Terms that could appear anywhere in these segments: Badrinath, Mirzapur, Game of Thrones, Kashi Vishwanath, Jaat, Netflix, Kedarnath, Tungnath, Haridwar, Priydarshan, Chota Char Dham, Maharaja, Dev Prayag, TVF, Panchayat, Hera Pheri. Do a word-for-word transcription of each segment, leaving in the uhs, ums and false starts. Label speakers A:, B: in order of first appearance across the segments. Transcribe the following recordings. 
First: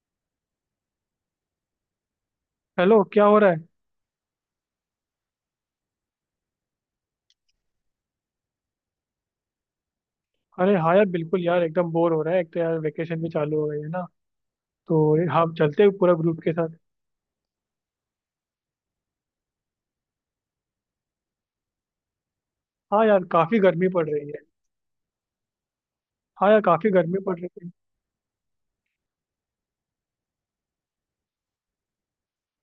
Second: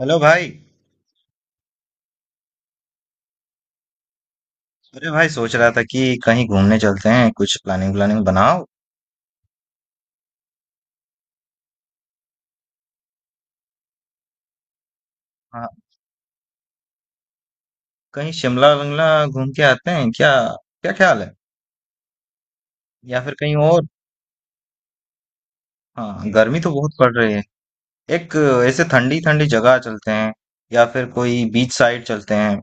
A: Hello भाई।
B: Hello, क्या हो रहा है?
A: अरे भाई, सोच रहा था कि कहीं घूमने चलते हैं, कुछ प्लानिंग व्लानिंग बनाओ।
B: अरे हाँ यार, बिल्कुल यार, एकदम बोर हो रहा है। एक तो यार वेकेशन भी चालू हो गई है ना। तो ये हम
A: हाँ,
B: चलते हैं पूरा ग्रुप के साथ।
A: कहीं शिमला विमला घूम के आते हैं क्या? क्या ख्याल है?
B: हाँ
A: या
B: यार,
A: फिर कहीं
B: काफी
A: और?
B: गर्मी पड़ रही है।
A: हाँ,
B: हाँ
A: गर्मी
B: यार,
A: तो
B: काफी
A: बहुत पड़
B: गर्मी
A: रही
B: पड़
A: है।
B: रही है।
A: एक ऐसे ठंडी ठंडी जगह चलते हैं, या फिर कोई बीच साइड चलते हैं।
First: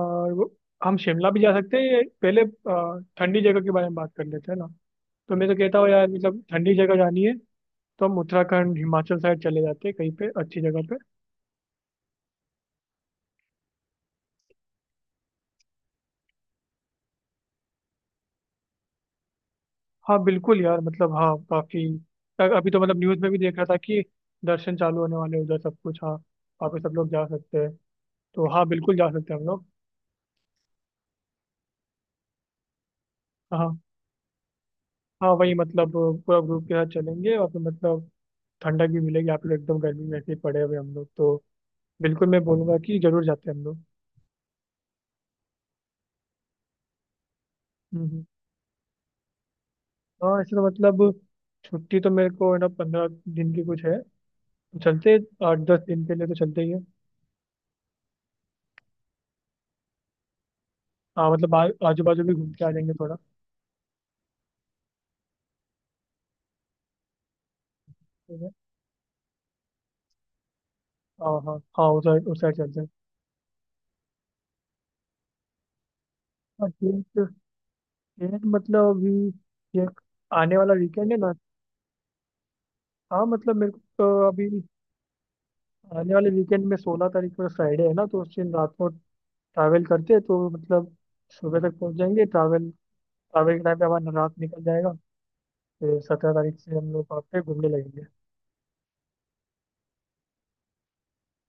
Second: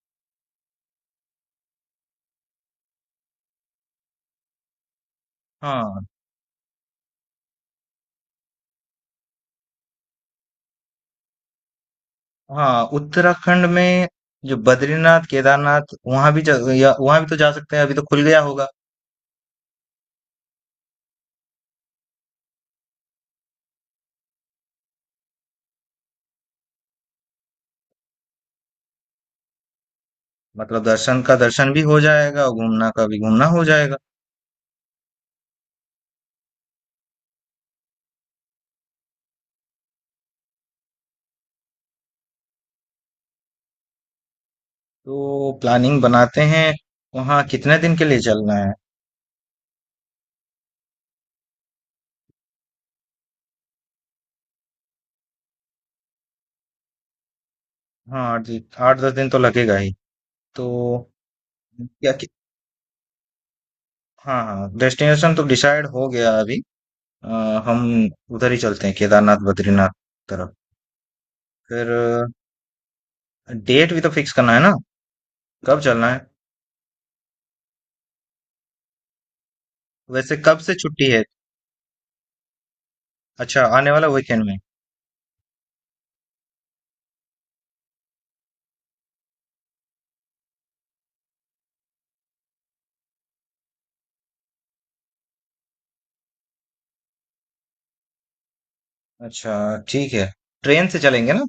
B: और वो- हम शिमला भी जा सकते हैं। ये पहले अ, ठंडी जगह के बारे में बात कर लेते हैं ना। तो मैं तो कहता हूँ
A: हाँ।
B: यार, मतलब ठंडी जगह जानी है। तो हम उत्तराखंड हिमाचल साइड चले जाते हैं कहीं पे अच्छी जगह पे।
A: हाँ उत्तराखंड में जो बद्रीनाथ केदारनाथ, वहां भी जा- या वहां भी तो जा सकते हैं, अभी तो खुल गया होगा।
B: हाँ बिल्कुल यार, मतलब हाँ काफी। अभी तो मतलब न्यूज़ में भी देख रहा था कि दर्शन चालू होने वाले हैं उधर सब कुछ। हाँ, वहाँ पे सब लोग जा सकते हैं। तो हाँ बिल्कुल जा सकते हैं हम लोग।
A: मतलब दर्शन का दर्शन भी हो जाएगा, घूमना का भी घूमना हो
B: हाँ
A: जाएगा।
B: हाँ, वही मतलब। पूरा ग्रुप के साथ चलेंगे और फिर मतलब ठंडक भी मिलेगी। आप लोग एकदम गर्मी में ऐसे ही पड़े हुए, हम लोग तो बिल्कुल, मैं बोलूंगा कि जरूर जाते हैं हम लोग।
A: तो प्लानिंग बनाते हैं, वहाँ कितने दिन के
B: हम्म
A: लिए
B: हम्म।
A: चलना है?
B: हाँ ऐसे तो मतलब छुट्टी तो मेरे को है ना, पंद्रह दिन की कुछ है। तो चलते हैं। आठ दस दिन के लिए तो चलते ही है।
A: हाँ, आठ दिन- आठ दस दिन तो लगेगा ही। तो
B: हाँ मतलब आ, आजू
A: क्या
B: बाजू
A: कि,
B: भी घूम के आ जाएंगे थोड़ा।
A: हाँ, हाँ, डेस्टिनेशन तो डिसाइड हो गया अभी। अ, हम
B: ठीक है।
A: उधर ही चलते हैं, केदारनाथ बद्रीनाथ तरफ।
B: हाँ हाँ हाँ,
A: फिर
B: उस साइड उस साइड चलते हैं।
A: डेट भी तो फिक्स करना है ना, कब चलना है?
B: हाँ, डेट। डेट मतलब अभी ये
A: वैसे
B: आने
A: कब से
B: वाला
A: छुट्टी
B: वीकेंड है
A: है?
B: ना। हाँ मतलब
A: अच्छा,
B: मेरे को
A: आने वाला
B: तो
A: वीकेंड
B: अभी
A: में।
B: आने वाले वीकेंड में सोलह तारीख को फ्राइडे है ना, तो उस दिन रात को ट्रैवल करते हैं, तो मतलब सुबह तक पहुंच जाएंगे। ट्रैवल, ट्रैवल के टाइम पे हमारा रात निकल जाएगा। फिर सत्रह तारीख से हम लोग वहाँ पे घूमने लगेंगे।
A: अच्छा, ठीक है। ट्रेन से चलेंगे ना,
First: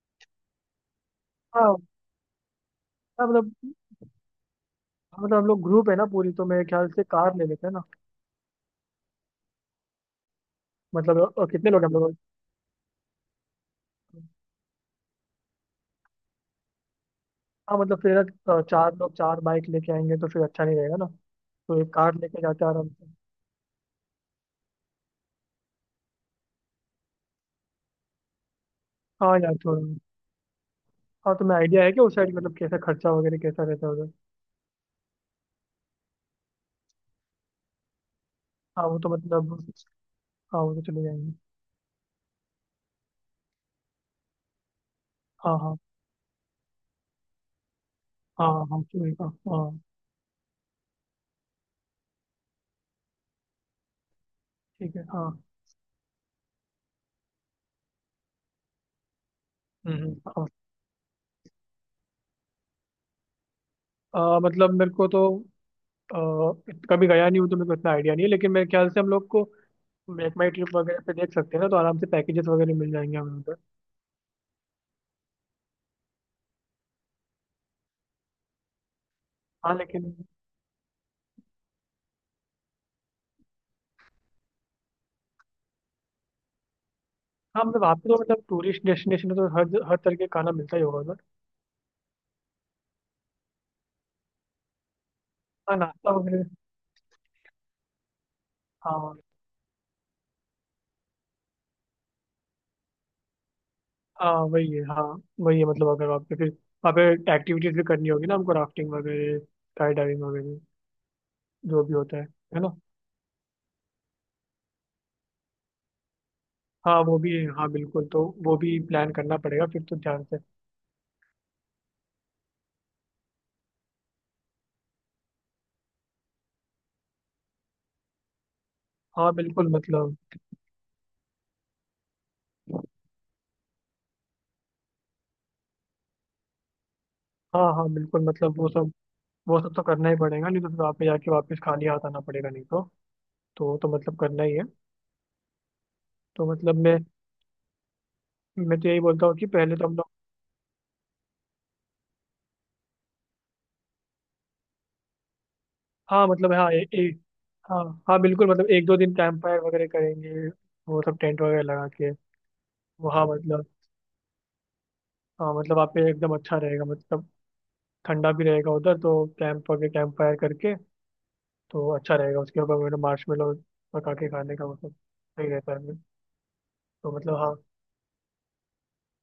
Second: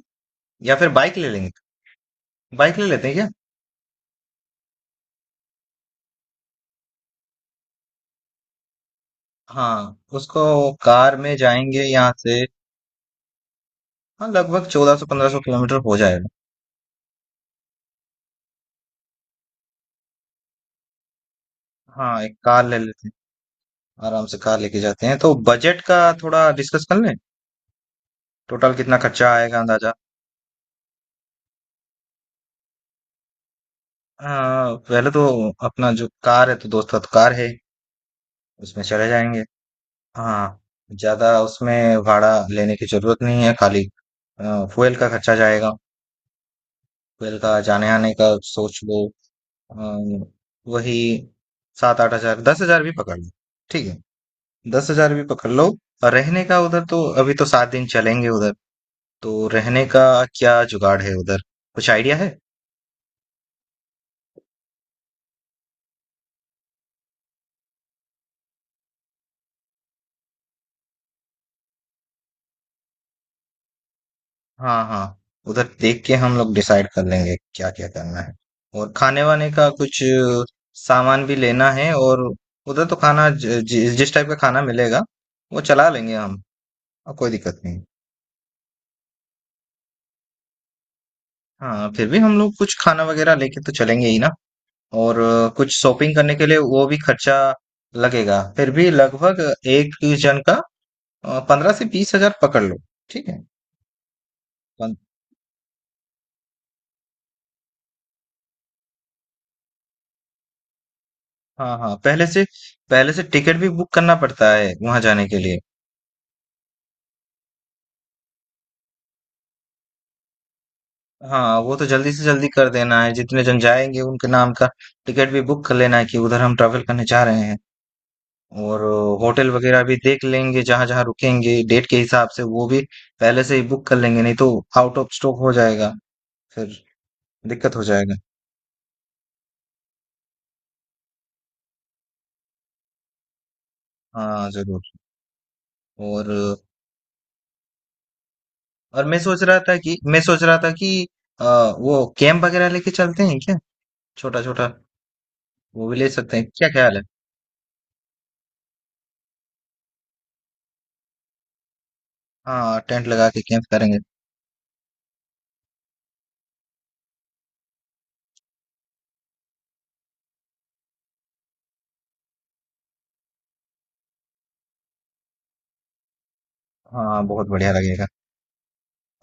A: या फिर बाइक ले लेंगे?
B: हाँ
A: बाइक ले लेते हैं
B: हाँ,
A: क्या?
B: मतलब हाँ, मतलब हम लोग ग्रुप है ना पूरी, तो मेरे ख्याल से कार ले लेते हैं ना।
A: हाँ उसको, कार
B: मतलब
A: में
B: अ, कितने लोग
A: जाएंगे
B: हैं हम
A: यहाँ
B: लोग?
A: से। हाँ, लगभग चौदह सौ पंद्रह सौ किलोमीटर हो जाएगा।
B: हाँ मतलब फिर अ, चार लोग चार बाइक लेके आएंगे तो फिर अच्छा नहीं रहेगा ना। तो एक कार
A: हाँ, एक
B: लेके
A: कार
B: जाते हैं
A: ले
B: आराम
A: लेते
B: से।
A: हैं आराम से। कार लेके जाते हैं तो बजट का थोड़ा डिस्कस कर लें, टोटल कितना खर्चा
B: हाँ यार
A: आएगा
B: थोड़ा।
A: अंदाजा?
B: हाँ, तुम्हें आइडिया है कि उस साइड मतलब कैसा खर्चा वगैरह कैसा रहता है उधर?
A: हाँ, पहले तो अपना जो कार है, तो दोस्त का तो कार है, उसमें
B: हाँ वो
A: चले
B: तो
A: जाएंगे।
B: मतलब।
A: हाँ,
B: हाँ वो तो चले
A: ज्यादा
B: जाएंगे।
A: उसमें भाड़ा लेने की जरूरत नहीं है, खाली फ्यूल का खर्चा
B: हाँ
A: जाएगा।
B: हाँ
A: फ्यूल का जाने आने का
B: हाँ,
A: सोच
B: हम
A: लो।
B: चूहे का हाँ।
A: अ, वही सात आठ हजार, दस हजार भी पकड़ लो। ठीक है, दस
B: ठीक है
A: हजार भी
B: हाँ।
A: पकड़ लो। और रहने का उधर, तो अभी तो सात दिन चलेंगे उधर, तो रहने
B: हम्म
A: का
B: हम्म।
A: क्या जुगाड़ है उधर? कुछ आइडिया है?
B: हाँ आ, मतलब मेरे को तो आ, इत- कभी गया नहीं हूँ तो मेरे को इतना आइडिया नहीं है, लेकिन मेरे ख्याल से हम लोग को मेक माई ट्रिप वगैरह पे देख सकते हैं ना, तो आराम से पैकेजेस वगैरह मिल जाएंगे हमें उधर।
A: हाँ, हाँ, उधर देख के हम लोग डिसाइड कर लेंगे क्या क्या करना है। और खाने वाने का
B: हाँ
A: कुछ
B: लेकिन
A: अ, सामान भी लेना है। और उधर तो खाना ज- जि, जिस टाइप का खाना मिलेगा वो चला लेंगे हम, और कोई दिक्कत
B: हाँ
A: नहीं।
B: मतलब वहाँ पे तो मतलब टूरिस्ट डेस्टिनेशन है, तो हर हर तरह के खाना मिलता ही होगा उधर।
A: हाँ, फिर भी हम लोग कुछ खाना वगैरह लेके तो चलेंगे ही ना। और अ, कुछ
B: हाँ, नाश्ता
A: शॉपिंग करने
B: वगैरह।
A: के लिए वो भी खर्चा लगेगा। फिर भी
B: हाँ
A: लगभग एक जन का पंद्रह से बीस हजार पकड़ लो। ठीक है।
B: हाँ, वही है
A: पन-
B: हाँ। वही है मतलब अगर वहाँ पे फिर वहाँ पे एक्टिविटीज भी करनी होगी ना हमको, राफ्टिंग वगैरह, स्काई डाइविंग वगैरह,
A: हाँ,
B: जो भी
A: हाँ,
B: होता है
A: पहले से,
B: है ना।
A: पहले से टिकट भी बुक करना पड़ता है वहां जाने के लिए।
B: हाँ वो भी है, हाँ बिल्कुल, तो वो भी प्लान करना पड़ेगा फिर तो ध्यान से।
A: हाँ, वो तो जल्दी से जल्दी कर देना है, जितने जन जाएंगे उनके नाम का टिकट भी बुक कर लेना है कि उधर हम ट्रैवल करने जा रहे हैं। और
B: हाँ
A: होटल
B: बिल्कुल
A: वगैरह भी
B: मतलब।
A: देख लेंगे, जहां जहां रुकेंगे डेट के हिसाब से, वो भी पहले से ही बुक कर लेंगे, नहीं तो आउट ऑफ स्टॉक हो जाएगा, फिर
B: हाँ
A: दिक्कत हो
B: हाँ
A: जाएगा।
B: बिल्कुल मतलब वो सब, वो सब तो करना ही पड़ेगा, नहीं तो फिर वहाँ पे जाके वापस खाली हाथ आना पड़ेगा, नहीं तो। तो वो तो मतलब करना
A: हाँ
B: ही है।
A: जरूर। और
B: तो मतलब मैं मैं तो यही
A: और मैं
B: बोलता हूँ
A: सोच
B: कि
A: रहा था
B: पहले तो
A: कि
B: हम लोग
A: मैं सोच रहा था कि अ, वो कैंप वगैरह लेके चलते हैं क्या? छोटा छोटा वो भी ले
B: हाँ
A: सकते हैं,
B: मतलब
A: क्या
B: हाँ ए,
A: ख्याल है?
B: ए, हाँ हाँ बिल्कुल मतलब एक दो दिन कैंप फायर वगैरह करेंगे, वो सब टेंट वगैरह लगा के।
A: हाँ, टेंट
B: वो हाँ
A: लगा के कैंप
B: मतलब
A: करेंगे।
B: हाँ मतलब वहाँ पे एकदम अच्छा रहेगा मतलब, ठंडा भी रहेगा उधर, तो कैंप वगैरह कैंप फायर करके तो वो अच्छा रहेगा। उसके ऊपर मैंने मार्शमेलो पका के खाने का मतलब सही रहता है। तो
A: हाँ,
B: मतलब
A: बहुत
B: हाँ।
A: बढ़िया लगेगा।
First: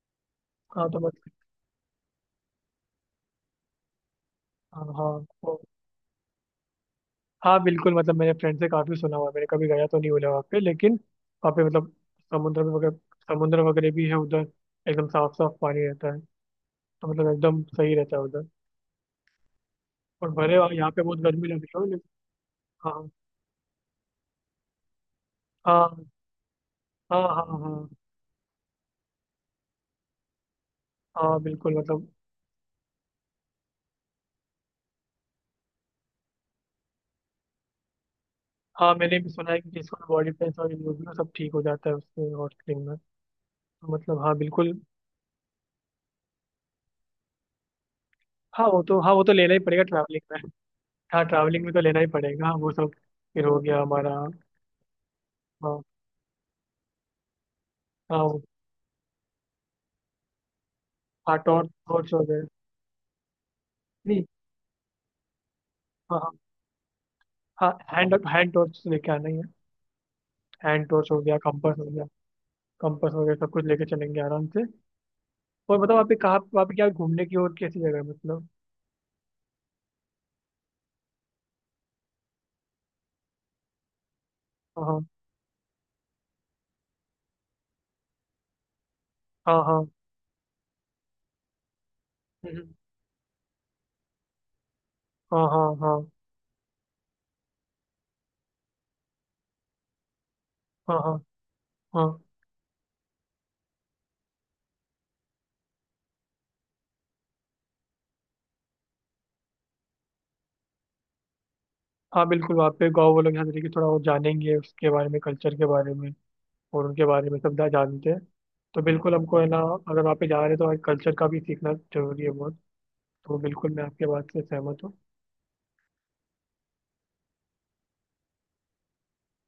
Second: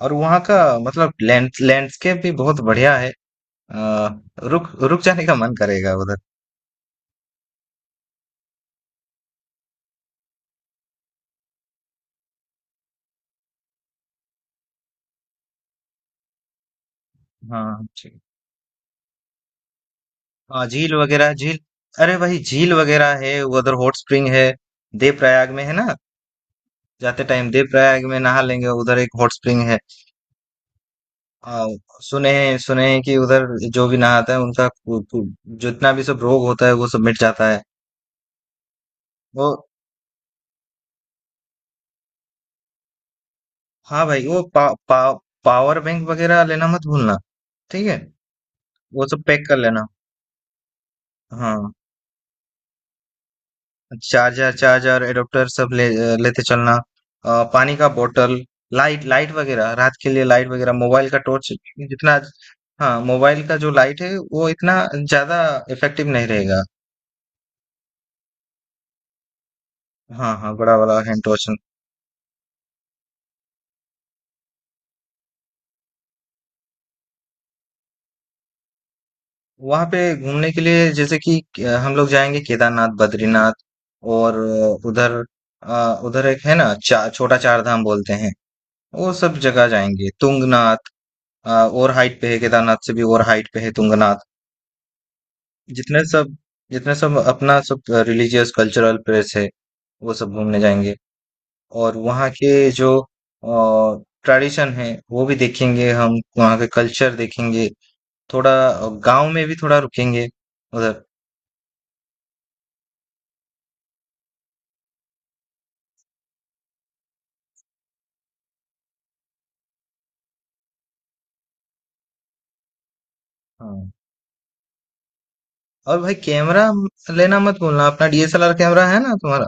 A: और वहाँ का
B: हाँ तो
A: मतलब
B: मतलब।
A: लैंड लैंडस्केप भी बहुत बढ़िया है। आ, रुक
B: हाँ
A: रुक
B: हाँ
A: जाने का मन
B: तो-
A: करेगा उधर।
B: हाँ बिल्कुल मतलब, मैंने फ्रेंड से काफ़ी सुना हुआ है, मैंने कभी गया तो नहीं हुआ वहाँ पे, लेकिन वहाँ पे मतलब समुद्र वगैरह समुद्र वगैरह भी है उधर। एकदम साफ साफ पानी रहता है, तो मतलब एकदम
A: हाँ
B: सही रहता
A: ठीक।
B: है उधर। और भले
A: हाँ
B: वहाँ- यहाँ
A: झील
B: पे बहुत
A: वगैरह,
B: गर्मी लग
A: झील
B: रही हो, लेकिन
A: अरे वही झील
B: हाँ
A: वगैरह है उधर। हॉट स्प्रिंग है देव प्रयाग में है ना।
B: हाँ हाँ
A: जाते
B: हाँ
A: टाइम देव
B: हाँ
A: प्रयाग में नहा लेंगे, उधर एक हॉट स्प्रिंग है।
B: हाँ
A: आ,
B: बिल्कुल मतलब
A: सुने हैं, सुने हैं कि उधर जो भी नहाता है उनका कु- कु- जितना भी सब रोग होता है वो सब मिट जाता है।
B: हाँ। मैंने भी
A: वो
B: सुना है कि जिसको बॉडी पेन और न्यूज में सब, ठीक हो जाता है उससे हॉट स्प्रिंग में। तो
A: हाँ
B: मतलब
A: भाई,
B: हाँ
A: वो पा,
B: बिल्कुल।
A: पा, पावर बैंक वगैरह लेना मत भूलना, ठीक है?
B: हाँ वो तो
A: वो
B: हाँ
A: सब
B: वो तो
A: पैक
B: लेना
A: कर
B: ही पड़ेगा
A: लेना।
B: ट्रैवलिंग में। हाँ, ट्रैवलिंग
A: हाँ,
B: में तो लेना ही पड़ेगा हाँ, वो सब। फिर हो गया हमारा हाँ।
A: चार्जर, चार्जर एडोप्टर सब ले लेते चलना। अ, पानी का
B: हाँ
A: बोतल,
B: वो-
A: लाइट लाइट वगैरह रात के लिए, लाइट वगैरह मोबाइल का
B: हाँ
A: टॉर्च।
B: टॉर्च टॉर्च
A: जितना,
B: हो गए।
A: हाँ, मोबाइल का जो लाइट है
B: नहीं,
A: वो इतना ज्यादा इफेक्टिव नहीं
B: हाँ
A: रहेगा।
B: हाँ हैंड हैंड टॉर्च लेके आना ही है।
A: हाँ, हाँ, बड़ा
B: हैंड
A: वाला
B: टॉर्च हो
A: हैंड
B: गया,
A: टॉर्च।
B: कंपास हो गया कंपास हो गया सब कुछ लेके चलेंगे आराम से। और बताओ आप, कहाँ वहाँ पे क्या घूमने की और कैसी जगह है मतलब?
A: वहां पे घूमने के लिए जैसे कि अ, हम लोग जाएंगे केदारनाथ बद्रीनाथ और अ,
B: हाँ
A: उधर अ, उधर एक है ना, चा, छोटा चार धाम बोलते हैं, वो सब
B: हाँ
A: जगह
B: हाँ
A: जाएंगे तुंगनाथ। अ, और हाइट पे है
B: हम्म,
A: केदारनाथ से भी, और हाइट पे है तुंगनाथ।
B: हाँ हाँ हाँ
A: जितने सब जितने सब अपना सब रिलीजियस कल्चरल प्लेस है वो सब घूमने जाएंगे।
B: हाँ हाँ
A: और
B: हाँ
A: वहाँ के जो ट्रेडिशन है वो भी देखेंगे, हम वहाँ के कल्चर देखेंगे थोड़ा। गांव में भी थोड़ा रुकेंगे उधर।
B: हाँ बिल्कुल, वहाँ पे गाँव वालों के साथ लेके थोड़ा वो जानेंगे उसके बारे में, कल्चर के बारे में और उनके बारे में सब ना, जानते हैं। तो बिल्कुल हमको है ना, अगर वहाँ पे जा रहे हैं तो हमारे कल्चर का भी सीखना जरूरी है बहुत। तो बिल्कुल मैं
A: हाँ।
B: आपके बात से सहमत हूँ।
A: और भाई, कैमरा लेना मत भूलना, अपना D S L R camera है ना तुम्हारा?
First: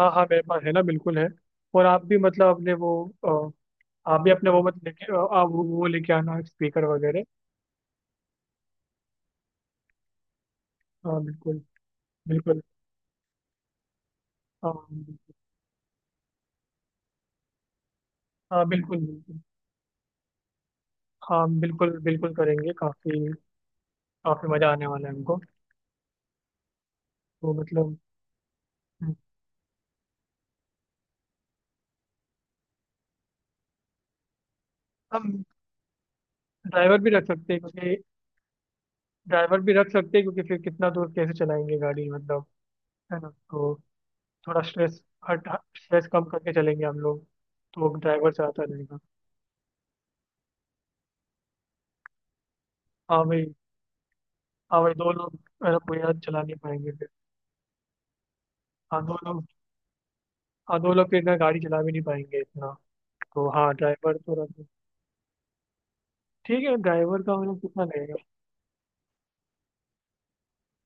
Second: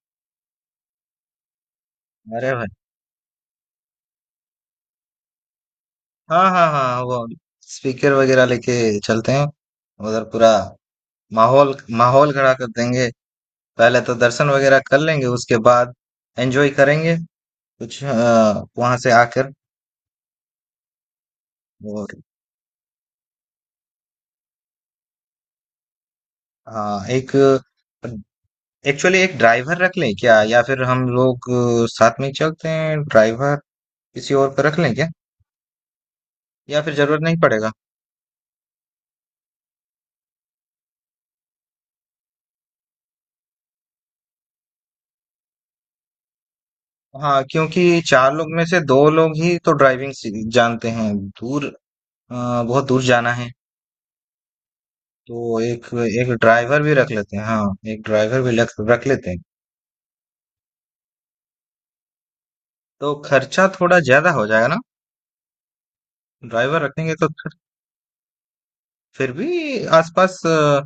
B: हाँ हाँ, मेरे पास है ना, बिल्कुल है। और आप भी
A: अरे
B: मतलब
A: भाई,
B: अपने वो अ, आप भी अपने वो मत लेके अ, आप वो वो लेके आना,
A: हाँ, हाँ,
B: स्पीकर
A: हाँ,
B: वगैरह।
A: वो स्पीकर वगैरह लेके चलते हैं उधर, पूरा
B: हाँ बिल्कुल
A: माहौल, माहौल खड़ा
B: बिल्कुल।
A: कर देंगे। पहले तो दर्शन वगैरह कर लेंगे,
B: हाँ
A: उसके बाद एंजॉय करेंगे कुछ अ,
B: हाँ
A: वहां
B: बिल्कुल
A: से
B: बिल्कुल।
A: आकर।
B: हाँ बिल्कुल
A: और
B: बिल्कुल करेंगे काफ़ी, काफ़ी मज़ा आने वाला है हमको।
A: अ, एक
B: तो मतलब हम्म,
A: एक्चुअली एक ड्राइवर रख लें क्या, या फिर हम लोग अ, साथ में ही चलते हैं? ड्राइवर किसी और को रख लें क्या,
B: हम
A: या फिर
B: ड्राइवर भी
A: जरूरत
B: रख
A: नहीं
B: सकते हैं
A: पड़ेगा?
B: क्योंकि ड्राइवर भी रख सकते हैं क्योंकि फिर कितना दूर कैसे चलाएंगे गाड़ी, मतलब है ना तो थोड़ा स्ट्रेस हट स्ट्रेस कम करके चलेंगे हम लोग।
A: हाँ,
B: तो
A: क्योंकि चार
B: ड्राइवर से
A: लोग
B: आता
A: में से दो
B: रहेगा।
A: लोग ही तो ड्राइविंग सी- जानते हैं। दूर, अ, बहुत दूर
B: हाँ
A: जाना
B: भाई,
A: है।
B: हाँ भाई, दो लोग
A: तो
B: अ,
A: एक,
B: पूरा
A: एक
B: चला नहीं
A: ड्राइवर
B: पाएंगे
A: भी
B: फिर।
A: रख लेते हैं। हाँ, एक ड्राइवर भी रख
B: हाँ
A: रख
B: दो
A: लेते हैं।
B: लोग, हाँ दो लोग के इतना गाड़ी चला भी नहीं पाएंगे इतना।
A: तो
B: तो
A: खर्चा
B: हाँ
A: थोड़ा
B: ड्राइवर
A: ज्यादा
B: तो
A: हो
B: रख दो।
A: जाएगा ना?
B: ठीक है,
A: ड्राइवर रखेंगे
B: ड्राइवर
A: तो
B: का हम
A: फिर
B: लोग कितना लगेगा?
A: फिर भी आसपास, अ,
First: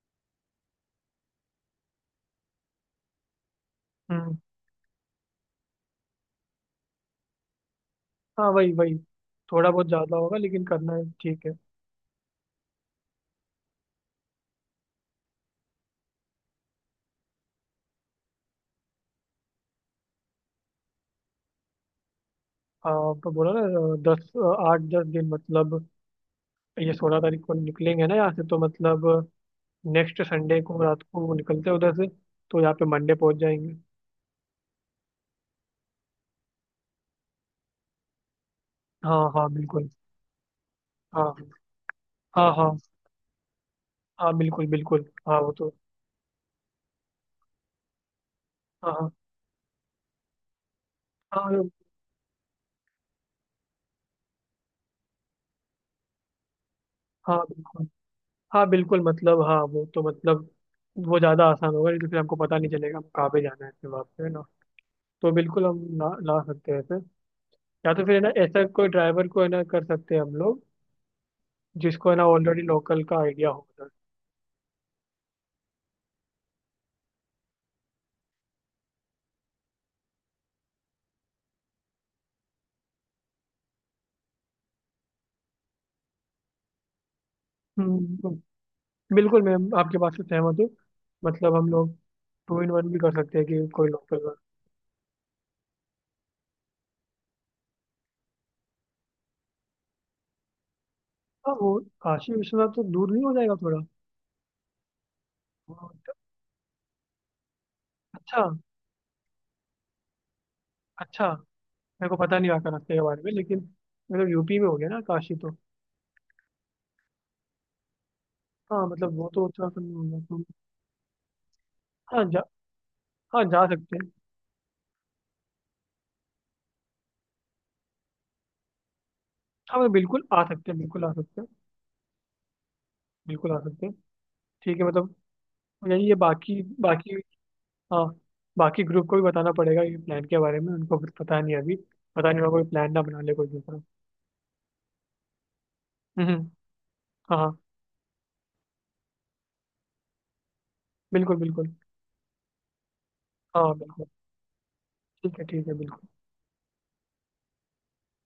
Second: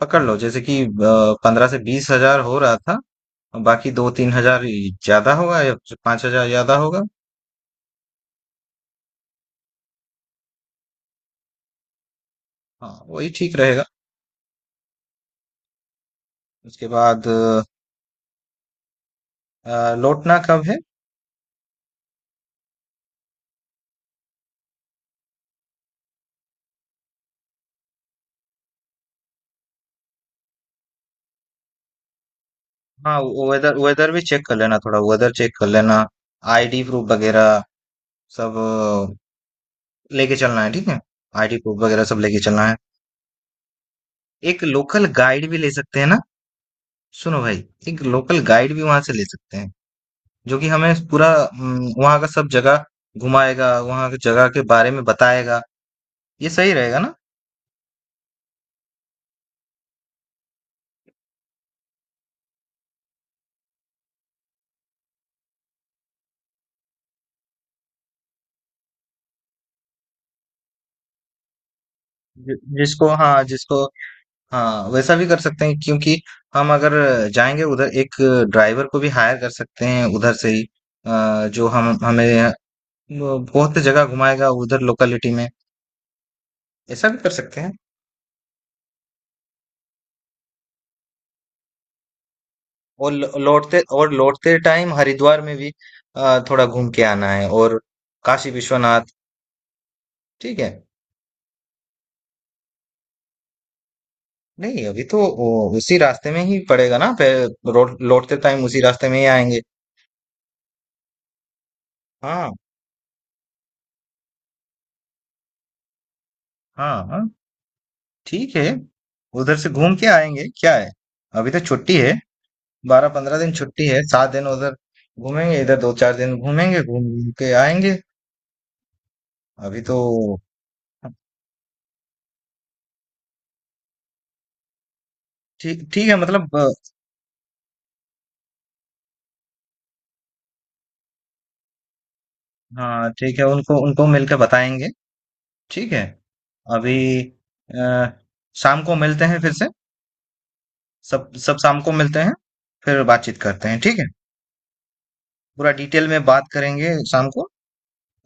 A: पकड़ लो, जैसे कि पंद्रह से बीस हजार हो रहा था, और बाकी दो तीन
B: हम्म।
A: हजार ही ज्यादा होगा या पांच हजार ज्यादा होगा।
B: हाँ वही वही, थोड़ा बहुत ज़्यादा होगा लेकिन करना है, ठीक है।
A: हाँ, वही ठीक रहेगा। उसके बाद अ, लौटना कब है?
B: हाँ तो बोला ना अ, दस अ, आठ दस दिन मतलब, ये सोलह तारीख को निकलेंगे ना यहाँ से, तो मतलब नेक्स्ट संडे को रात को निकलते हैं उधर से, तो यहाँ पे मंडे
A: हाँ,
B: पहुँच जाएंगे।
A: वेदर वेदर भी चेक कर लेना, थोड़ा वेदर चेक कर लेना। आईडी प्रूफ वगैरह सब अ,
B: हाँ हाँ बिल्कुल,
A: लेके चलना है, ठीक है?
B: हाँ
A: आईडी प्रूफ वगैरह सब लेके
B: हाँ
A: चलना
B: हाँ
A: है।
B: हाँ
A: एक
B: बिल्कुल
A: लोकल
B: बिल्कुल, हाँ
A: गाइड
B: वो
A: भी ले
B: तो
A: सकते हैं ना? सुनो भाई, एक लोकल गाइड भी वहां
B: हाँ
A: से ले सकते हैं जो कि हमें पूरा,
B: हाँ हाँ
A: हम्म, वहाँ का सब जगह घुमाएगा, वहाँ की जगह के बारे में बताएगा। ये सही रहेगा ना?
B: हाँ बिल्कुल, हाँ बिल्कुल मतलब हाँ वो तो मतलब वो ज़्यादा आसान होगा, नहीं तो फिर हमको पता नहीं चलेगा हमको कहाँ पे जाना है अपने वहाँ पे, है ना। तो बिल्कुल हम ला ला सकते हैं ऐसे, या तो फिर है ना ऐसा कोई ड्राइवर को है ना कर सकते हैं हम लोग, जिसको है ना
A: जि,
B: ऑलरेडी लोकल
A: जिसको,
B: का
A: हाँ,
B: आइडिया हो
A: जिसको
B: उधर।
A: हाँ वैसा भी कर सकते हैं, क्योंकि हम अगर जाएंगे उधर, एक ड्राइवर को भी हायर कर सकते हैं उधर से ही, अ, जो हम हमें वो बहुत जगह घुमाएगा उधर लोकेलिटी में। ऐसा भी कर सकते हैं।
B: हम्म, बिल्कुल मैम, आपके बात से सहमत हूँ। मतलब हम लोग टू इन वन भी
A: और
B: कर सकते
A: ल-
B: हैं कि
A: लौटते
B: कोई
A: और
B: लोकल का।
A: लौटते टाइम हरिद्वार में भी अ, थोड़ा घूम के आना है, और काशी विश्वनाथ। ठीक है,
B: हाँ, वो काशी विश्वनाथ तो दूर नहीं हो जाएगा थोड़ा?
A: नहीं अभी तो वो
B: वो-
A: उसी रास्ते में ही पड़ेगा ना, पे रोड। लौटते
B: अच्छा,
A: टाइम उसी रास्ते में ही आएंगे।
B: अच्छा, मेरे को पता
A: हाँ,
B: नहीं वाका रास्ते के बारे में, लेकिन मतलब यूपी में हो गया ना काशी तो।
A: हाँ, हाँ। ठीक है,
B: हाँ मतलब वो तो
A: उधर से
B: उत्तराखंड
A: घूम
B: में
A: के
B: होगा तो।
A: आएंगे, क्या है, अभी तो छुट्टी है।
B: हाँ हाँ, जा
A: बारह पंद्रह
B: हाँ
A: दिन
B: जा
A: छुट्टी
B: सकते
A: है,
B: हैं।
A: सात दिन उधर घूमेंगे, इधर दो चार दिन घूमेंगे, घूम घूम के आएंगे
B: हाँ
A: अभी
B: मतलब
A: तो।
B: बिल्कुल आ सकते हैं, बिल्कुल आ सकते हैं, बिल्कुल आ सकते हैं। ठीक है मतलब
A: ठीक, ठीक
B: यही ये
A: है, मतलब
B: बाकी
A: अ,
B: बाकी, हाँ बाकी ग्रुप को भी बताना पड़ेगा ये प्लान के बारे में, उनको कुछ पता नहीं है अभी, पता नहीं होगा कोई प्लान ना
A: हाँ
B: बना ले
A: ठीक है,
B: कोई
A: उनको,
B: दूसरा।
A: उनको मिलकर बताएंगे। ठीक है।
B: हम्म हम्म,
A: अभी
B: हाँ हाँ
A: अ, शाम को मिलते हैं फिर से, सब
B: बिल्कुल
A: सब
B: बिल्कुल,
A: शाम को मिलते हैं। फिर बातचीत करते
B: हाँ
A: हैं, ठीक है।
B: बिल्कुल, ठीक है ठीक
A: पूरा
B: है
A: डिटेल
B: बिल्कुल,
A: में बात करेंगे शाम को।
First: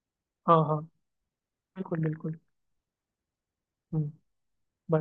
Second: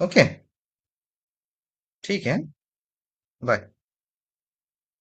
A: ओके,
B: हाँ हाँ बिल्कुल
A: ठीक है।
B: बिल्कुल,
A: बाय।
B: हम्म bye.